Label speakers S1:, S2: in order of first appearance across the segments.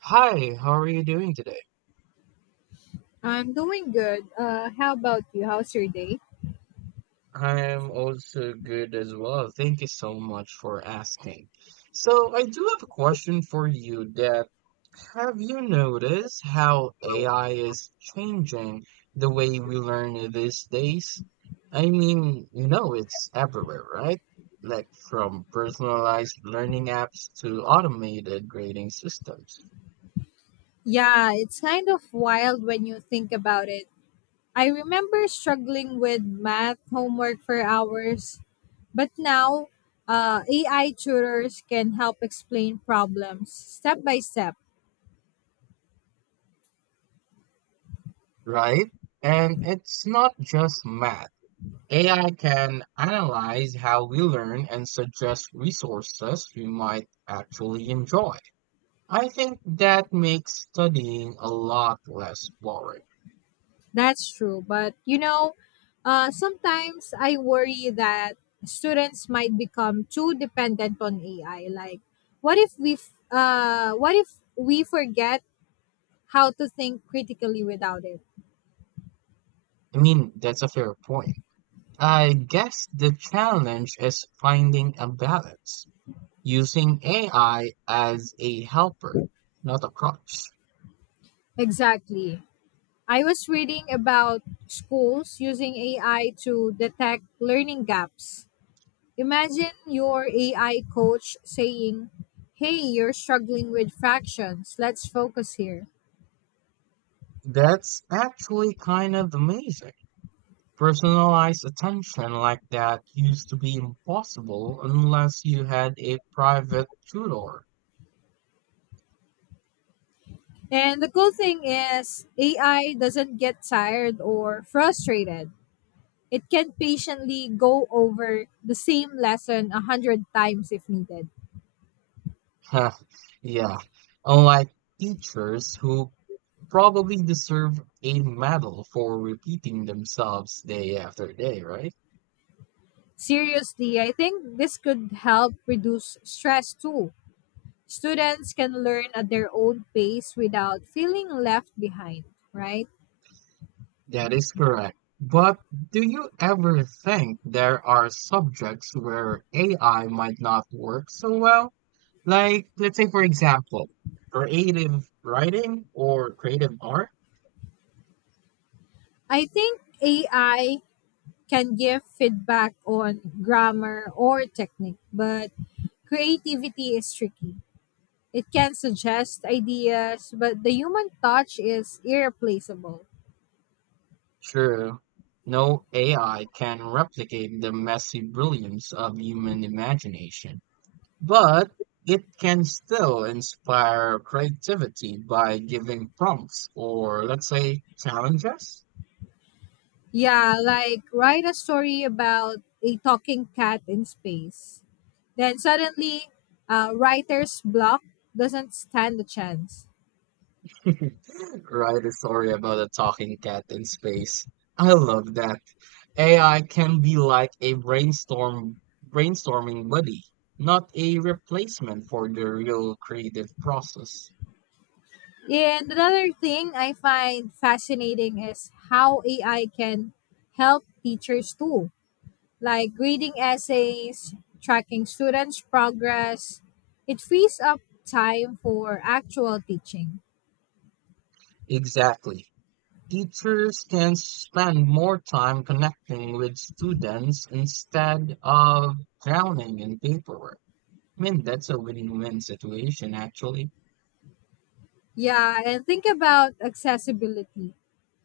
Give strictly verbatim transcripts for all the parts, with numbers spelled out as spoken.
S1: Hi, how are you doing today?
S2: I'm doing good. Uh, how about you? How's your day?
S1: I'm also good as well. Thank you so much for asking. So, I do have a question for you that have you noticed how A I is changing the way we learn these days? I mean, you know, it's everywhere, right? Like from personalized learning apps to automated grading systems,
S2: Yeah, it's kind of wild when you think about it. I remember struggling with math homework for hours, but now uh, A I tutors can help explain problems step by step.
S1: right? And it's not just math. A I can analyze how we learn and suggest resources we might actually enjoy. I think that makes studying a lot less boring.
S2: That's true. But you know, uh, sometimes I worry that students might become too dependent on A I. Like, what if we, f- uh, what if we forget how to think critically without it.
S1: I mean, that's a fair point. I guess the challenge is finding a balance, using A I as a helper, not a crutch.
S2: Exactly. I was reading about schools using A I to detect learning gaps. Imagine your A I coach saying, "Hey, you're struggling with fractions. Let's focus here."
S1: That's actually kind of amazing. Personalized attention like that used to be impossible unless you had a private tutor.
S2: And the cool thing is, A I doesn't get tired or frustrated. It can patiently go over the same lesson a hundred times if needed.
S1: Yeah, unlike teachers who probably deserve a medal for repeating themselves day after day, right?
S2: Seriously, I think this could help reduce stress too. Students can learn at their own pace without feeling left behind, right?
S1: That is correct. But do you ever think there are subjects where A I might not work so well? Like, let's say, for example, creative writing or creative art?
S2: I think A I can give feedback on grammar or technique, but creativity is tricky. It can suggest ideas, but the human touch is irreplaceable.
S1: True, no A I can replicate the messy brilliance of human imagination, but it can still inspire creativity by giving prompts or, let's say, challenges.
S2: Yeah, like write a story about a talking cat in space. Then suddenly, uh, writer's block doesn't stand a chance.
S1: Write a story about a talking cat in space. I love that. A I can be like a brainstorm brainstorming buddy, not a replacement for the real creative process.
S2: And another thing I find fascinating is how A I can help teachers too, like grading essays, tracking students' progress. It frees up time for actual teaching.
S1: Exactly. Teachers can spend more time connecting with students instead of drowning in paperwork. I mean, that's a win-win situation, actually.
S2: Yeah, and think about accessibility.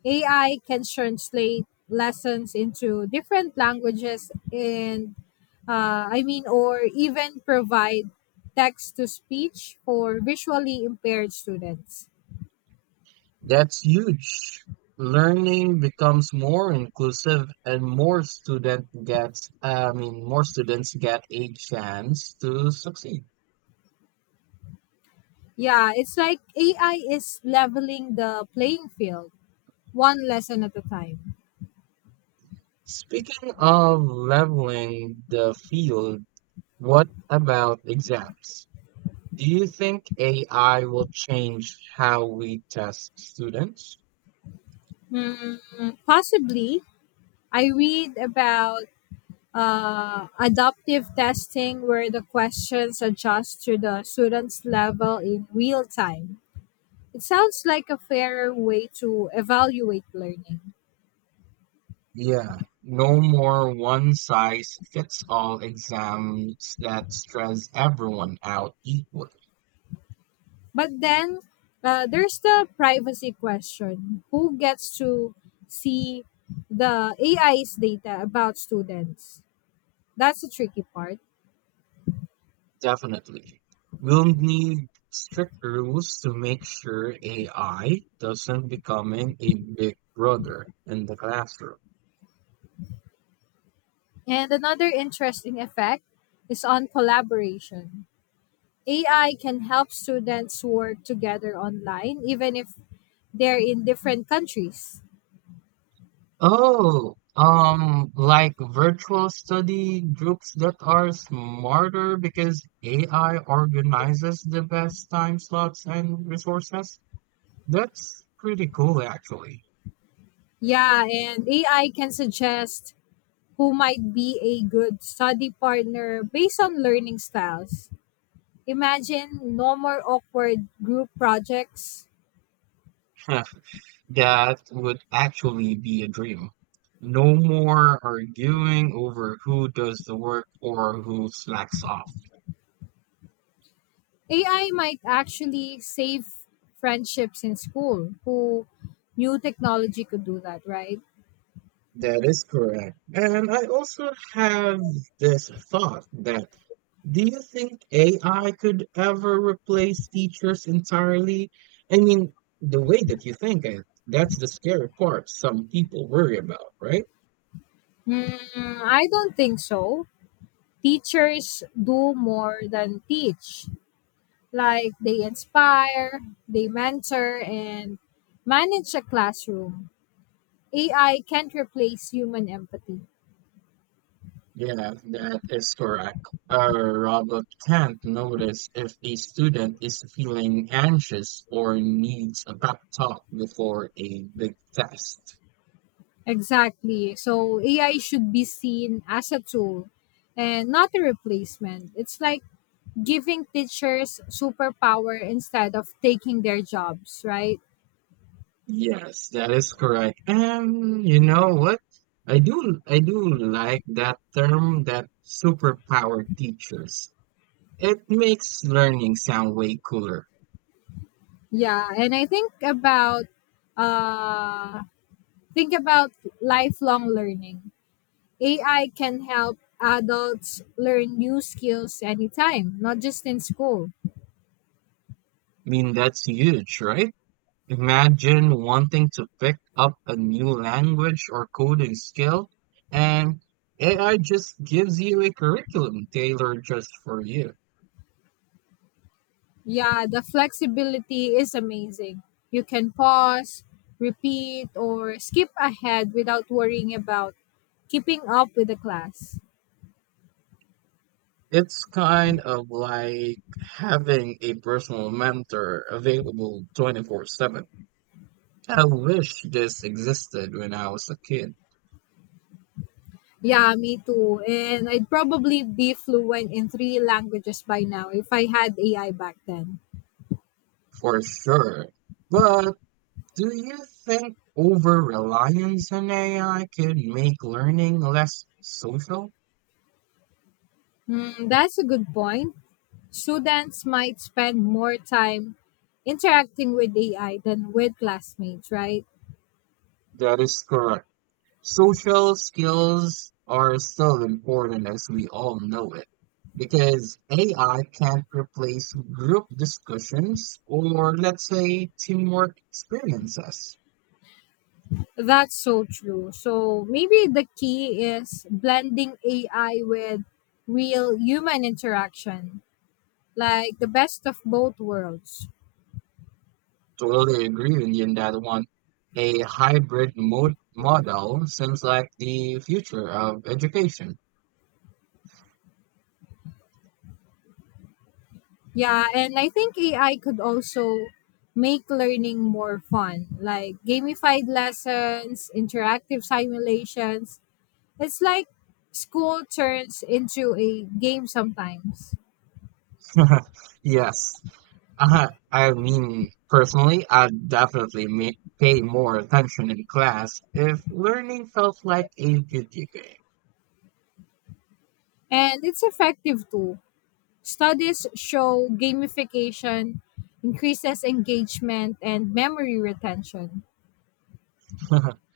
S2: A I can translate lessons into different languages and uh, I mean, or even provide text to speech for visually impaired students.
S1: That's huge. Learning becomes more inclusive and more student gets, I mean, more students get a chance to succeed.
S2: Yeah, it's like A I is leveling the playing field one lesson at a time.
S1: Speaking of leveling the field, what about exams? Do you think A I will change how we test students?
S2: Hmm, possibly, I read about uh, adaptive testing where the questions adjust to the student's level in real time. It sounds like a fairer way to evaluate learning.
S1: Yeah, no more one size fits all exams that stress everyone out equally.
S2: But then uh, there's the privacy question: who gets to see the A I's data about students? That's the tricky part.
S1: Definitely. We'll need strict rules to make sure A I doesn't becoming a big brother in the classroom.
S2: And another interesting effect is on collaboration. A I can help students work together online even if they're in different countries.
S1: Oh, um, like virtual study groups that are smarter because A I organizes the best time slots and resources. That's pretty cool, actually.
S2: Yeah, and A I can suggest who might be a good study partner based on learning styles. Imagine no more awkward group projects.
S1: Huh, that would actually be a dream. No more arguing over who does the work or who slacks off.
S2: A I might actually save friendships in school. Who new technology could do that, right?
S1: That is correct. And I also have this thought that do you think A I could ever replace teachers entirely? I mean, the way that you think it, that's the scary part some people worry about, right?
S2: Hmm, I don't think so. Teachers do more than teach. Like they inspire, they mentor, and manage a classroom. A I can't replace human empathy.
S1: Yeah, that is correct. A robot can't notice if a student is feeling anxious or needs a pep talk before a big test.
S2: Exactly. So A I should be seen as a tool and not a replacement. It's like giving teachers superpower instead of taking their jobs, right?
S1: Yes, that is correct. And you know what? I do I do like that term that superpower teachers. It makes learning sound way cooler.
S2: Yeah, and I think about uh think about lifelong learning. A I can help adults learn new skills anytime, not just in school.
S1: I mean, that's huge, right? Imagine wanting to pick up a new language or coding skill, and A I just gives you a curriculum tailored just for you.
S2: Yeah, the flexibility is amazing. You can pause, repeat, or skip ahead without worrying about keeping up with the class.
S1: It's kind of like having a personal mentor available twenty-four seven. I wish this existed when I was a kid,
S2: Yeah, me too. And I'd probably be fluent in three languages by now if I had A I back then.
S1: for sure. But do you think over reliance on A I could make learning less social?
S2: Hmm, that's a good point. Students might spend more time interacting with A I than with classmates, right?
S1: That is correct. Social skills are still important as we all know it, because A I can't replace group discussions or, let's say, teamwork experiences.
S2: That's so true. So maybe the key is blending A I with real human interaction, like the best of both worlds.
S1: Totally agree with you on that one. A hybrid mod- model seems like the future of education.
S2: Yeah, and I think A I could also make learning more fun, like gamified lessons, interactive simulations. It's like school turns into a game sometimes.
S1: Yes. Uh, I mean, personally, I'd definitely ma- pay more attention in class if learning felt like a video game.
S2: And it's effective too. Studies show gamification increases engagement and memory retention.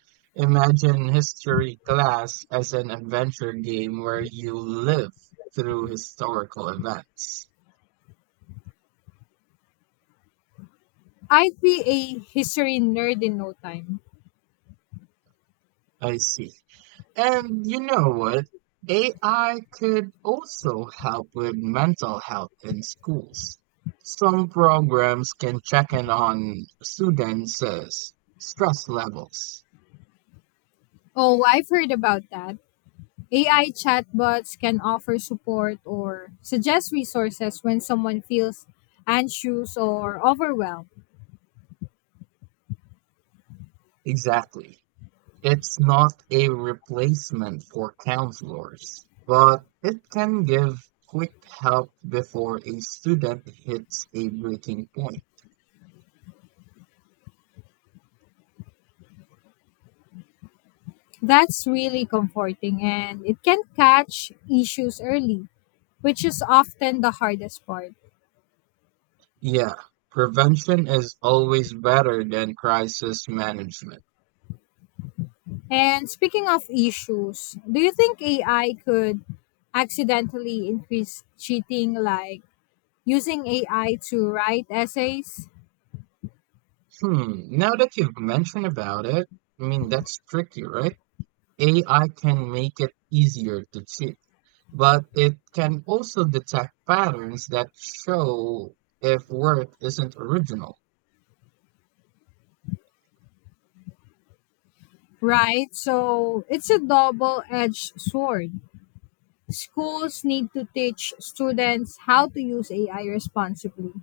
S1: Imagine history class as an adventure game where you live through historical events.
S2: I'd be a history nerd in no time.
S1: I see. And you know what? A I could also help with mental health in schools. Some programs can check in on students' uh, s- stress levels.
S2: Oh, I've heard about that. A I chatbots can offer support or suggest resources when someone feels anxious or overwhelmed.
S1: Exactly. It's not a replacement for counselors, but it can give quick help before a student hits a breaking point.
S2: That's really comforting, and it can catch issues early, which is often the hardest part.
S1: Yeah, prevention is always better than crisis management.
S2: And speaking of issues, do you think A I could accidentally increase cheating, like using A I to write essays?
S1: Hmm, now that you've mentioned about it, I mean, that's tricky, right? A I can make it easier to cheat, but it can also detect patterns that show if work isn't original.
S2: Right? So it's a double edged sword. Schools need to teach students how to use A I responsibly.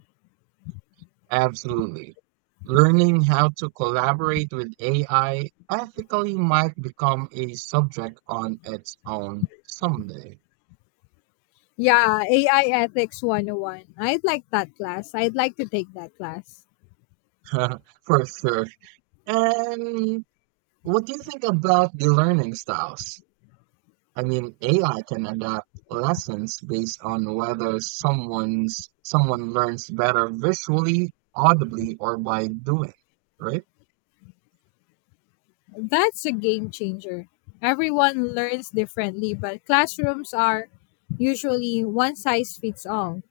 S1: Absolutely. Learning how to collaborate with A I ethically might become a subject on its own someday.
S2: Yeah, A I Ethics one zero one. I'd like that class. I'd like to take that class.
S1: For sure. And what do you think about the learning styles? I mean, A I can adapt lessons based on whether someone's someone learns better visually, audibly, or by doing, right?
S2: That's a game changer. Everyone learns differently, but classrooms are usually one size fits all.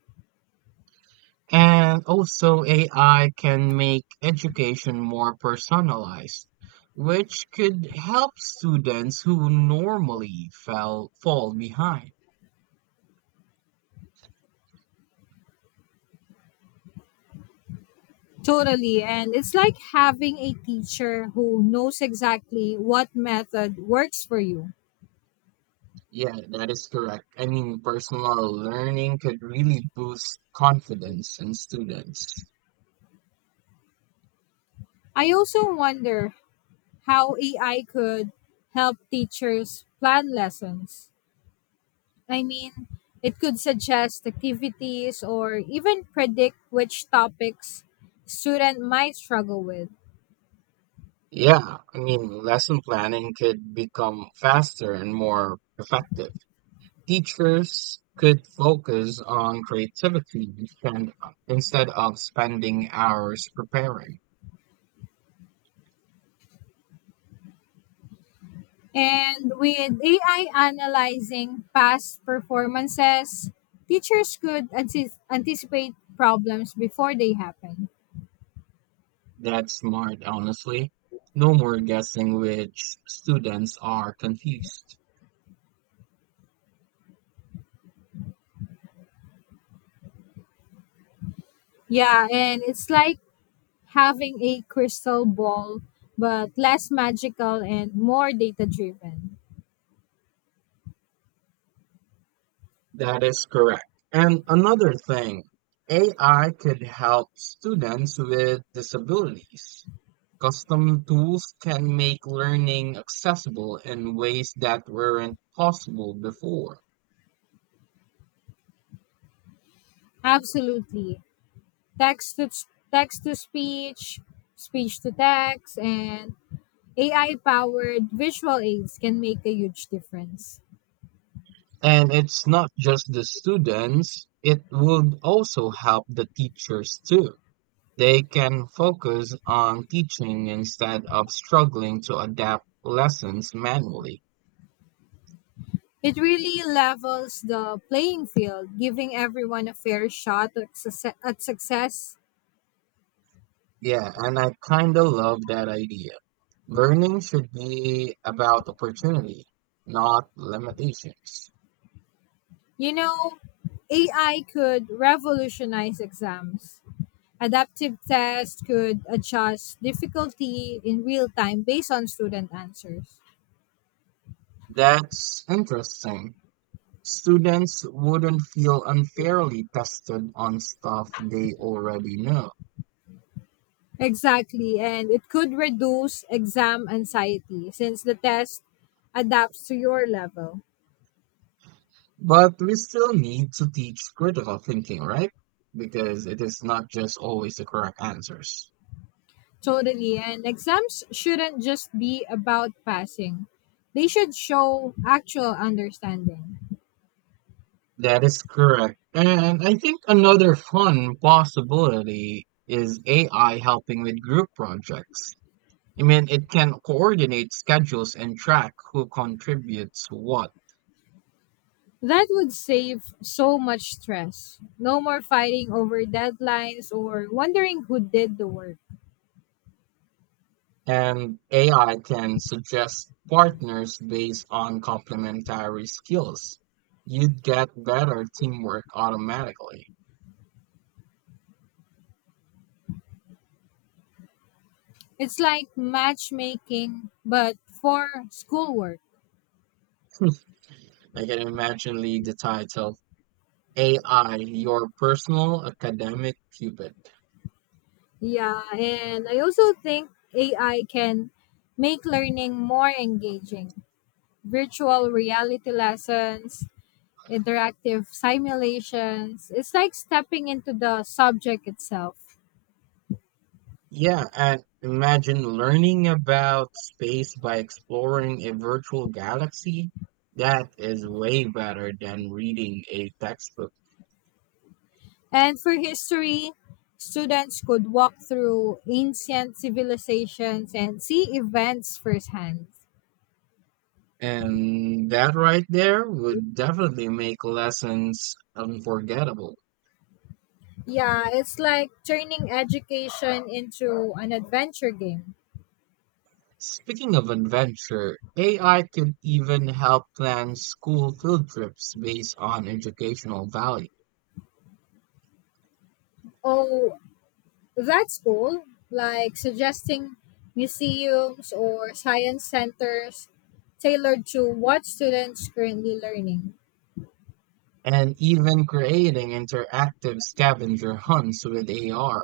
S1: And also A I can make education more personalized, which could help students who normally fell fall behind.
S2: Totally. And it's like having a teacher who knows exactly what method works for you.
S1: Yeah, that is correct. I mean, personal learning could really boost confidence in students.
S2: I also wonder how A I could help teachers plan lessons. I mean, it could suggest activities or even predict which topics student might struggle with.
S1: Yeah, I mean, lesson planning could become faster and more effective. Teachers could focus on creativity instead instead of spending hours preparing.
S2: And with A I analyzing past performances, teachers could anti- anticipate problems before they happen.
S1: That's smart, honestly. No more guessing which students are confused.
S2: Yeah, and it's like having a crystal ball, but less magical and more data driven.
S1: That is correct. And another thing, A I could help students with disabilities. Custom tools can make learning accessible in ways that weren't possible before.
S2: Absolutely. text to text to speech, speech to text, and A I powered visual aids can make a huge difference.
S1: And it's not just the students, it would also help the teachers too. They can focus on teaching instead of struggling to adapt lessons manually.
S2: It really levels the playing field, giving everyone a fair shot at, succe- at success.
S1: Yeah, and I kind of love that idea. Learning should be about opportunity, not limitations.
S2: You know, A I could revolutionize exams. Adaptive tests could adjust difficulty in real time based on student answers.
S1: That's interesting. Students wouldn't feel unfairly tested on stuff they already know.
S2: Exactly, and it could reduce exam anxiety since the test adapts to your level.
S1: But we still need to teach critical thinking, right? Because it is not just always the correct answers.
S2: Totally, and exams shouldn't just be about passing, they should show actual understanding.
S1: That is correct. And I think another fun possibility is A I helping with group projects. I mean, it can coordinate schedules and track who contributes what.
S2: That would save so much stress. No more fighting over deadlines or wondering who did the work.
S1: And A I can suggest partners based on complementary skills. You'd get better teamwork automatically.
S2: It's like matchmaking, but for schoolwork.
S1: I can imagine lead the title A I, your personal academic cupid.
S2: Yeah, and I also think A I can make learning more engaging. Virtual reality lessons, interactive simulations. It's like stepping into the subject itself.
S1: Yeah, and imagine learning about space by exploring a virtual galaxy. That is way better than reading a textbook.
S2: And for history, students could walk through ancient civilizations and see events firsthand.
S1: And that right there would definitely make lessons unforgettable.
S2: Yeah, it's like turning education into an adventure game.
S1: Speaking of adventure, A I could even help plan school field trips based on educational value,
S2: Oh, that's cool, like suggesting museums or science centers tailored to what students currently learning.
S1: and even creating interactive scavenger hunts with A R.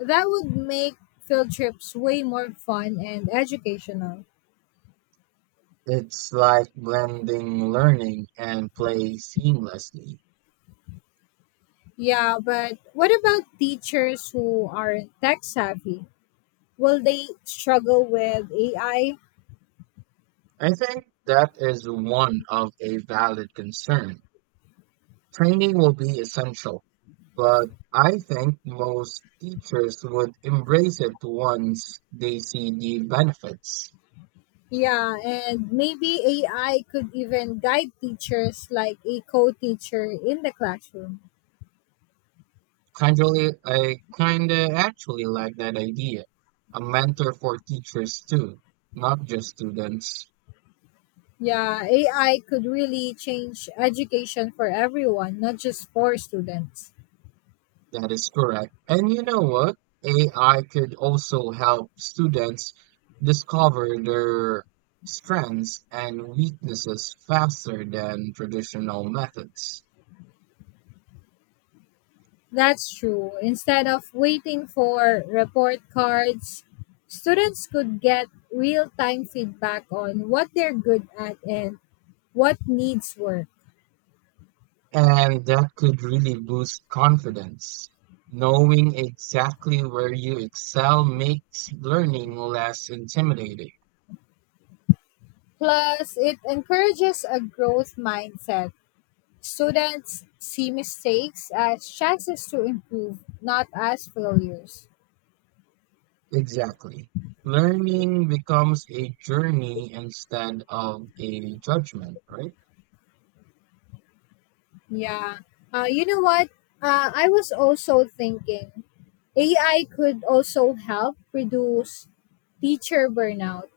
S2: That would make field trips way more fun and educational.
S1: It's like blending learning and play seamlessly.
S2: Yeah, but what about teachers who aren't tech savvy? Will they struggle with A I?
S1: I think that is one of a valid concern. Training will be essential, but I think most teachers would embrace it once they see the benefits.
S2: Yeah, and maybe A I could even guide teachers like a co teacher in the classroom.
S1: Kindly, I kinda actually like that idea. A mentor for teachers too, not just students.
S2: Yeah, A I could really change education for everyone, not just for students.
S1: That is correct. And you know what? A I could also help students discover their strengths and weaknesses faster than traditional methods.
S2: That's true. Instead of waiting for report cards, students could get real time feedback on what they're good at and what needs work.
S1: And that could really boost confidence. Knowing exactly where you excel makes learning less intimidating.
S2: Plus, it encourages a growth mindset. Students see mistakes as chances to improve, not as failures.
S1: Exactly. Learning becomes a journey instead of a judgment, right?
S2: Yeah. Uh, you know what? Uh, I was also thinking A I could also help reduce teacher burnout.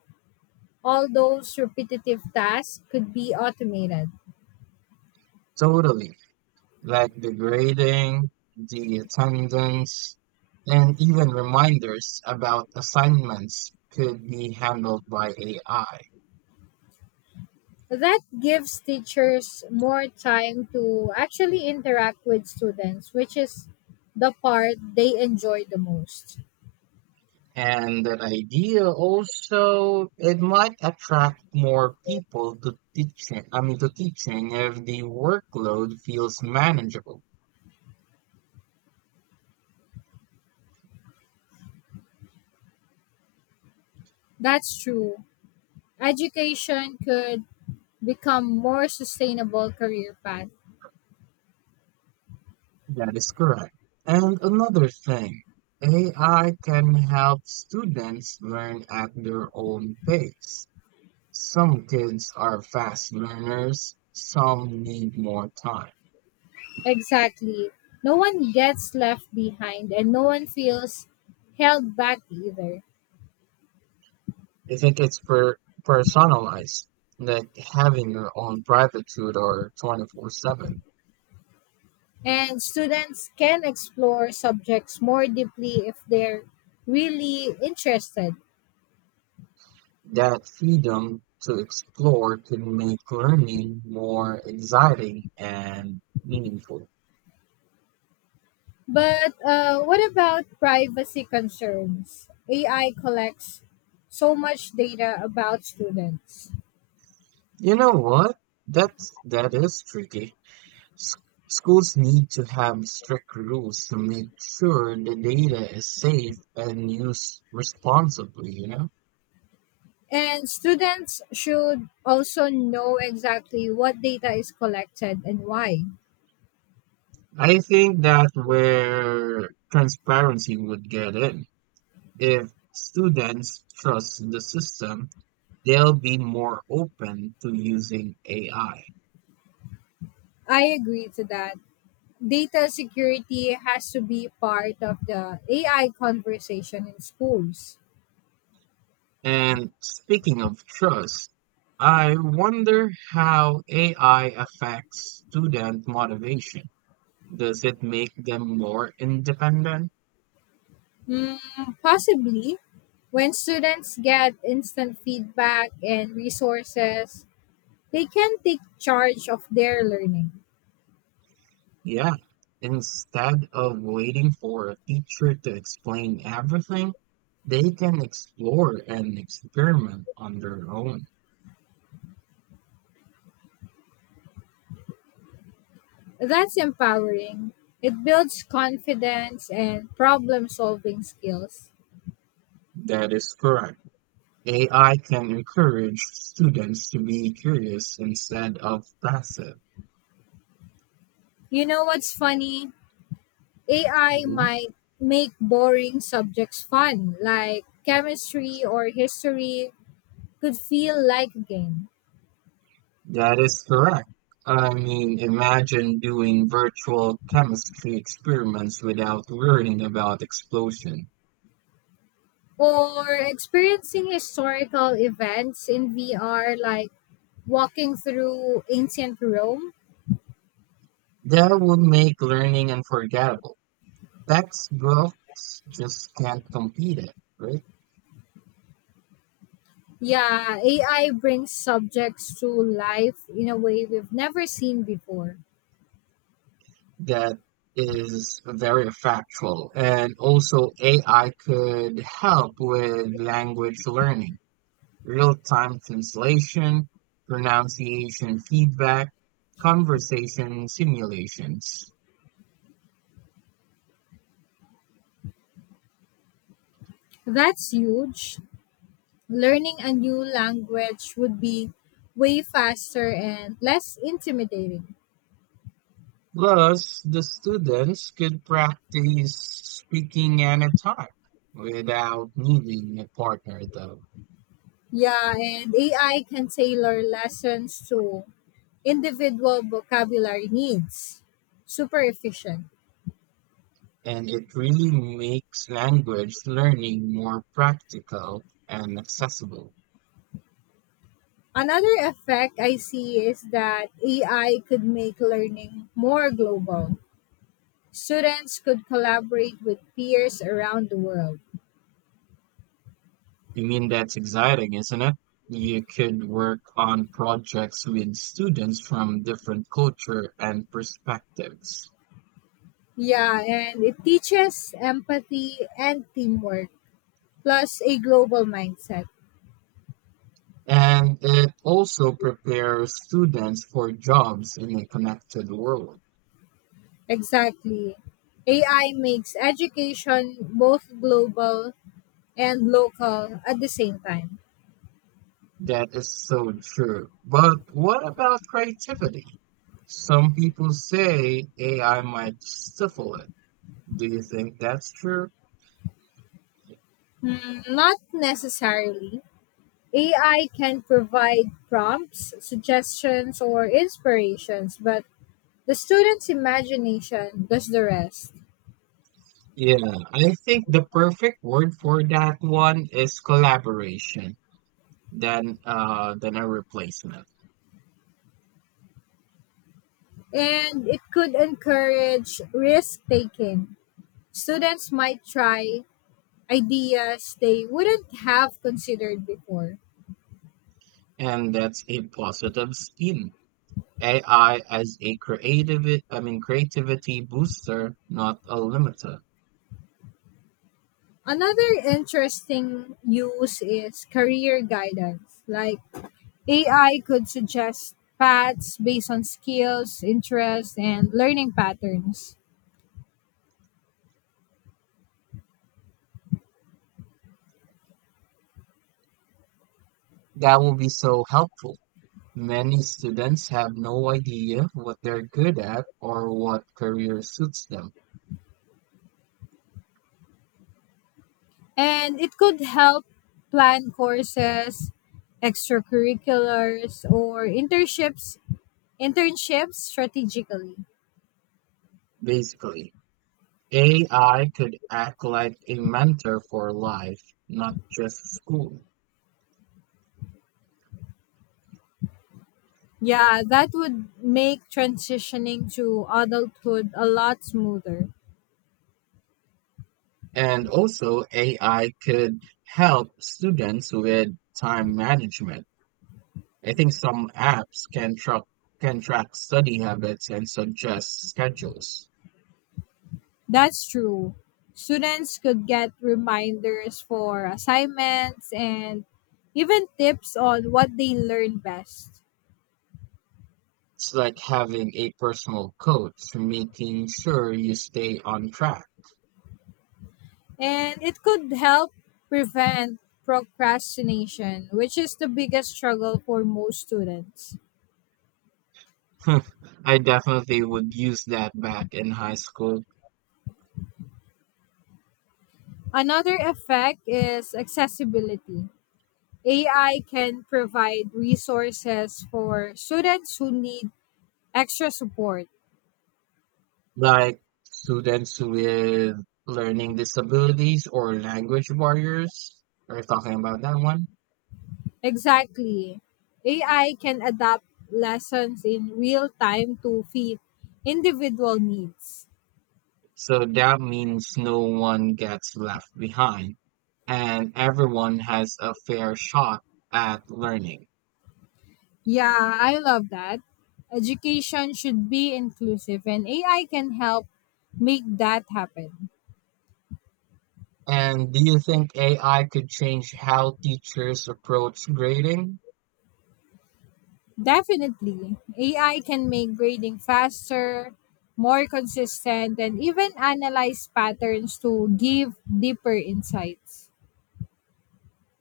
S2: All those repetitive tasks could be automated.
S1: Totally. Like the grading, the attendance, and even reminders about assignments could be handled by A I.
S2: That gives teachers more time to actually interact with students, which is the part they enjoy the most.
S1: And that idea also, it might attract more people to teaching. I mean, to teaching if the workload feels manageable.
S2: That's true. Education could become more sustainable career path.
S1: That is correct. And another thing, A I can help students learn at their own pace. Some kids are fast learners, some need more time.
S2: Exactly. No one gets left behind and no one feels held back either.
S1: I think it's per personalized, like having your own private tutor twenty-four seven.
S2: And students can explore subjects more deeply if they're really interested.
S1: That freedom to explore can make learning more exciting and meaningful.
S2: But uh, what about privacy concerns? A I collects so much data about students.
S1: You know what? That's that is tricky. S- Schools need to have strict rules to make sure the data is safe and used responsibly, you know?
S2: And students should also know exactly what data is collected and why.
S1: I think that where transparency would get in. If students trust the system, they'll be more open to using A I.
S2: I agree to that. Data security has to be part of the A I conversation in schools.
S1: And speaking of trust, I wonder how A I affects student motivation. Does it make them more independent?
S2: Mm, possibly, when students get instant feedback and resources, they can take charge of their learning.
S1: Yeah. Instead of waiting for a teacher to explain everything, they can explore and experiment on their own.
S2: That's empowering. It builds confidence and problem solving skills.
S1: That is correct. A I can encourage students to be curious instead of passive.
S2: You know what's funny? A I might make boring subjects fun, like chemistry or history, could feel like a game.
S1: That is correct. I mean, imagine doing virtual chemistry experiments without worrying about explosion.
S2: Or experiencing historical events in V R, like walking through ancient Rome.
S1: That would make learning unforgettable. Textbooks just can't compete it, right?
S2: Yeah, A I brings subjects to life in a way we've never seen before.
S1: That is very factual. And also A I could help with language learning, real-time translation, pronunciation feedback, conversation simulations.
S2: That's huge. Learning a new language would be way faster and less intimidating.
S1: Plus, the students could practice speaking anytime without needing a partner, though.
S2: Yeah, and A I can tailor lessons to individual vocabulary needs. Super efficient.
S1: And it really makes language learning more practical and accessible.
S2: Another effect I see is that A I could make learning more global. Students could collaborate with peers around the world.
S1: I mean, that's exciting, isn't it? You could work on projects with students from different culture and perspectives.
S2: Yeah, and it teaches empathy and teamwork, plus a global mindset.
S1: And it also prepares students for jobs in a connected world.
S2: Exactly. A I makes education both global and local at the same time.
S1: That is so true. But what about creativity? Some people say A I might stifle it. Do you think that's true?
S2: Hmm, not necessarily. A I can provide prompts, suggestions, or inspirations, but the student's imagination does the rest.
S1: Yeah, I think the perfect word for that one is collaboration than uh than a replacement.
S2: And it could encourage risk taking. Students might try ideas they wouldn't have considered before.
S1: And that's a positive spin. A I as a creative I mean creativity booster, not a limiter.
S2: Another interesting use is career guidance. Like A I could suggest paths based on skills, interests, and learning patterns.
S1: That will be so helpful. Many students have no idea what they're good at or what career suits them.
S2: And it could help plan courses, extracurriculars, or internships internships strategically.
S1: Basically, A I could act like a mentor for life, not just school.
S2: Yeah, that would make transitioning to adulthood a lot smoother.
S1: And also, A I could help students with time management. I think some apps can track can track study habits and suggest schedules.
S2: That's true. Students could get reminders for assignments and even tips on what they learn best.
S1: It's like having a personal coach, making sure you stay on track.
S2: And it could help prevent procrastination, which is the biggest struggle for most students.
S1: I definitely would use that back in high school.
S2: Another effect is accessibility. A I can provide resources for students who need extra support.
S1: Like students with learning disabilities or language barriers are talking about that one.
S2: Exactly. A I can adapt lessons in real time to fit individual needs.
S1: So that means no one gets left behind and everyone has a fair shot at learning.
S2: Yeah, I love that. Education should be inclusive, and A I can help make that happen.
S1: And do you think A I could change how teachers approach grading?
S2: Definitely, A I can make grading faster, more consistent, and even analyze patterns to give deeper insights.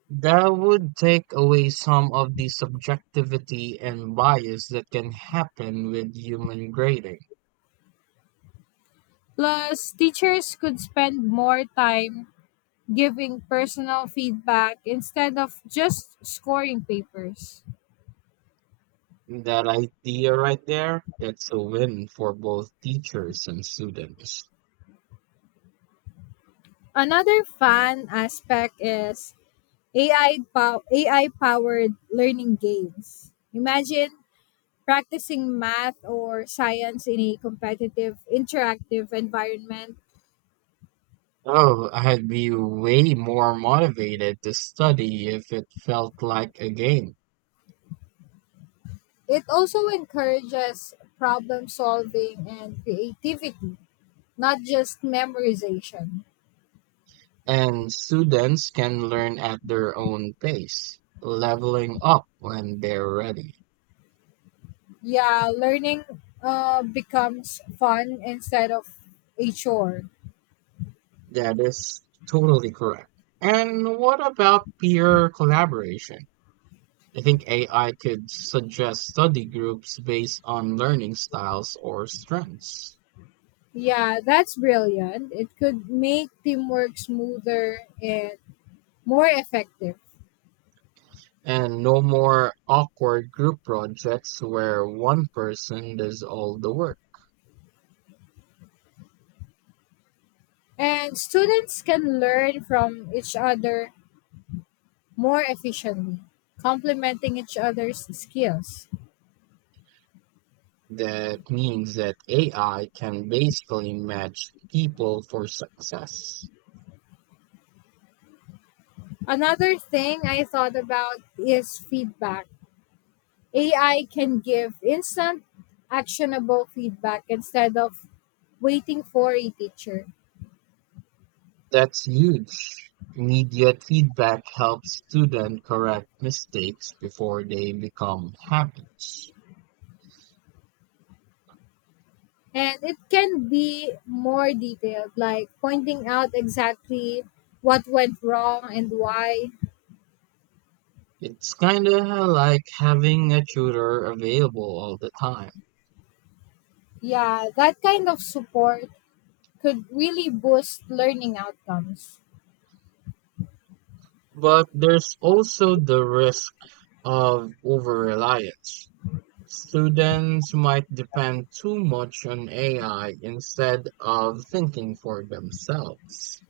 S1: That would take away some of the subjectivity and bias that can happen with human grading.
S2: Plus, teachers could spend more time giving personal feedback instead of just scoring papers.
S1: That idea right there, that's a win for both teachers and students.
S2: Another fun aspect is A I pow- A I powered learning games. Imagine practicing math or science in a competitive interactive environment.
S1: Oh, I'd be way more motivated to study if it felt like a game.
S2: It also encourages problem solving and creativity, not just memorization.
S1: And students can learn at their own pace, leveling up when they're ready.
S2: Yeah, learning uh, becomes fun instead of a chore.
S1: That is totally correct. And what about peer collaboration? I think A I could suggest study groups based on learning styles or strengths.
S2: Yeah, that's brilliant. It could make teamwork smoother and more effective.
S1: And no more awkward group projects where one person does all the work.
S2: And students can learn from each other more efficiently, complementing each other's skills.
S1: That means that A I can basically match people for success.
S2: Another thing I thought about is feedback. A I can give instant, actionable feedback instead of waiting for a teacher.
S1: That's huge. Immediate feedback helps students correct mistakes before they become habits.
S2: And it can be more detailed, like pointing out exactly what went wrong and why.
S1: It's kinda like having a tutor available all the time.
S2: Yeah, that kind of support could really boost learning outcomes.
S1: But there's also the risk of over reliance. Students might depend too much on A I instead of thinking for themselves.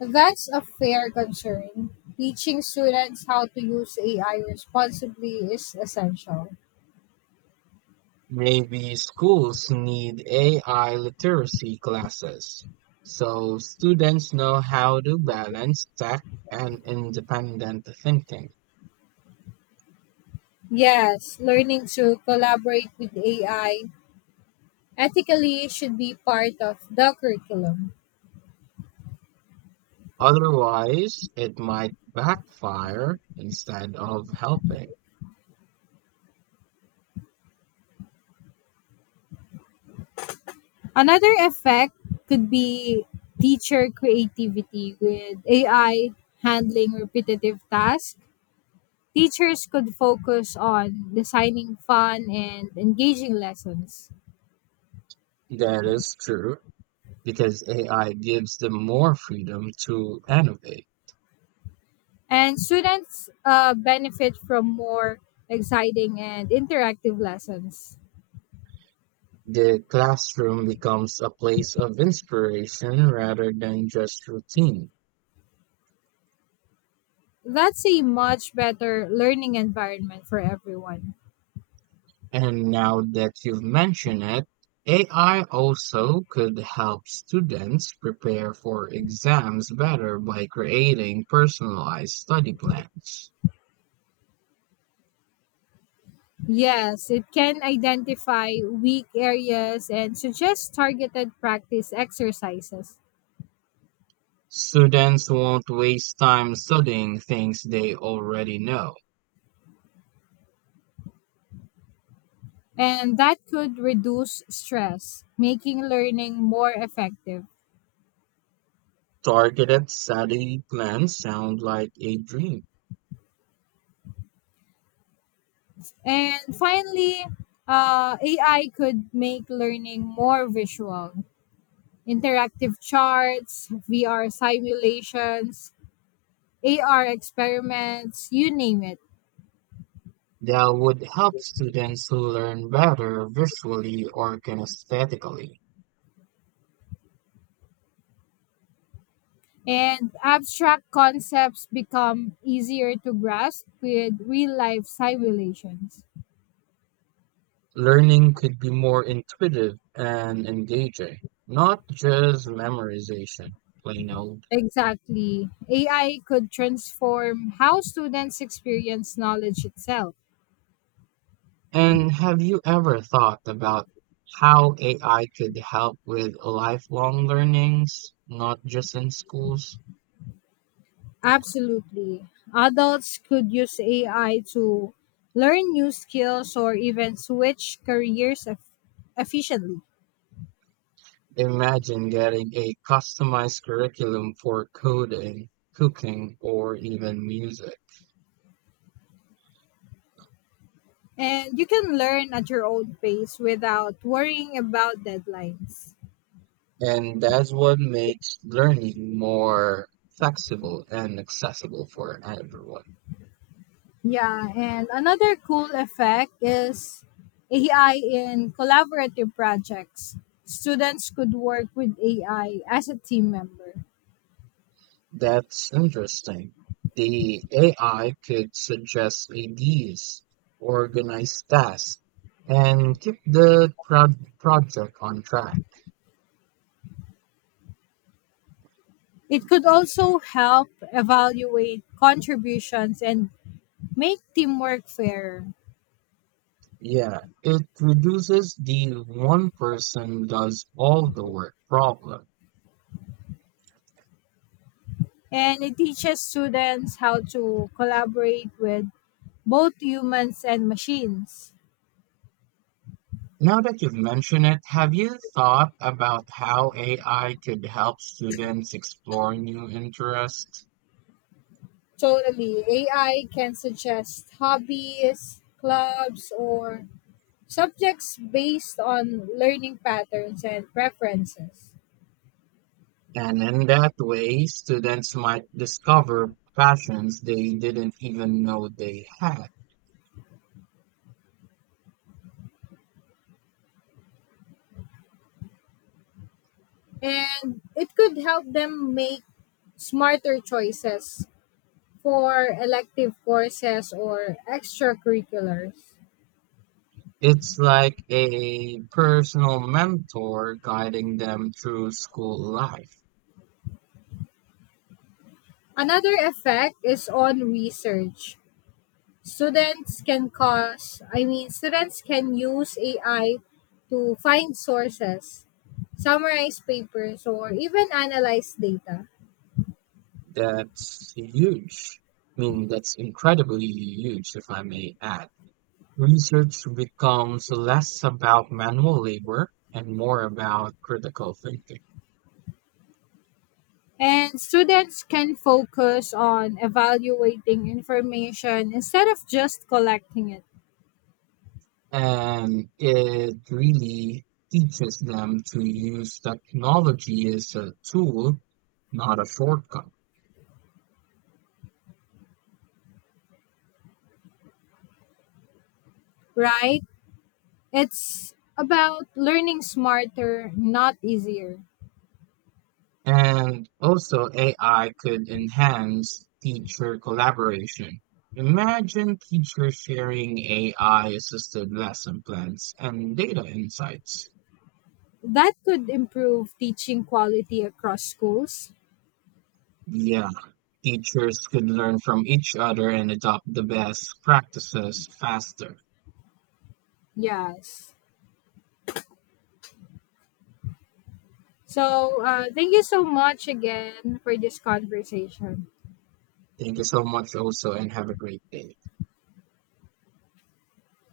S2: That's a fair concern. Teaching students how to use A I responsibly is essential.
S1: Maybe schools need A I literacy classes so students know how to balance tech and independent thinking.
S2: Yes, learning to collaborate with A I ethically should be part of the curriculum.
S1: Otherwise, it might backfire instead of helping.
S2: Another effect could be teacher creativity with A I handling repetitive tasks. Teachers could focus on designing fun and engaging lessons.
S1: That is true because A I gives them more freedom to innovate.
S2: And students uh, benefit from more exciting and interactive lessons.
S1: The classroom becomes a place of inspiration rather than just routine.
S2: That's a much better learning environment for everyone.
S1: And now that you've mentioned it, A I also could help students prepare for exams better by creating personalized study plans.
S2: Yes, it can identify weak areas and suggest targeted practice exercises.
S1: Students won't waste time studying things they already know.
S2: And that could reduce stress, making learning more effective.
S1: Targeted study plans sound like a dream.
S2: And finally, uh, A I could make learning more visual, interactive charts, V R simulations, A R experiments, you name it.
S1: That would help students learn better visually or kinesthetically.
S2: And abstract concepts become easier to grasp with real life simulations.
S1: Learning could be more intuitive and engaging, not just memorization, plain old.
S2: Exactly. A I could transform how students experience knowledge itself.
S1: And have you ever thought about how A I could help with lifelong learnings, not just in schools?
S2: Absolutely. Adults could use A I to learn new skills or even switch careers eff- efficiently.
S1: Imagine getting a customized curriculum for coding, cooking, or even music.
S2: And you can learn at your own pace without worrying about deadlines.
S1: And that's what makes learning more flexible and accessible for everyone.
S2: Yeah, and another cool effect is A I in collaborative projects. Students could work with A I as a team member.
S1: That's interesting. The A I could suggest ideas, organize tasks, and keep the pro- project on track.
S2: It could also help evaluate contributions and make teamwork fairer.
S1: Yeah, it reduces the one person does all the work problem.
S2: And it teaches students how to collaborate with both humans and machines.
S1: Now that you've mentioned it, have you thought about how A I could help students explore new interests?
S2: Totally. A I can suggest hobbies, clubs, or subjects based on learning patterns and preferences.
S1: And in that way, students might discover passions they didn't even know they had.
S2: And it could help them make smarter choices for elective courses or extracurriculars.
S1: It's like a personal mentor guiding them through school life.
S2: Another effect is on research. Students can cause, I mean, students can use A I to find sources, summarize papers, or even analyze data.
S1: That's huge. I mean, that's incredibly huge, if I may add. Research becomes less about manual labor and more about critical thinking.
S2: And students can focus on evaluating information instead of just collecting it,
S1: And it really teaches them to use technology as a tool, not a shortcut.
S2: right? It's about learning smarter, not easier.
S1: And also, A I could enhance teacher collaboration. Imagine teachers sharing A I assisted lesson plans and data insights.
S2: That could improve teaching quality across schools.
S1: Yeah, teachers could learn from each other and adopt the best practices faster.
S2: Yes. So, uh, thank you so much again for this conversation.
S1: Thank you so much, also, and have a great day.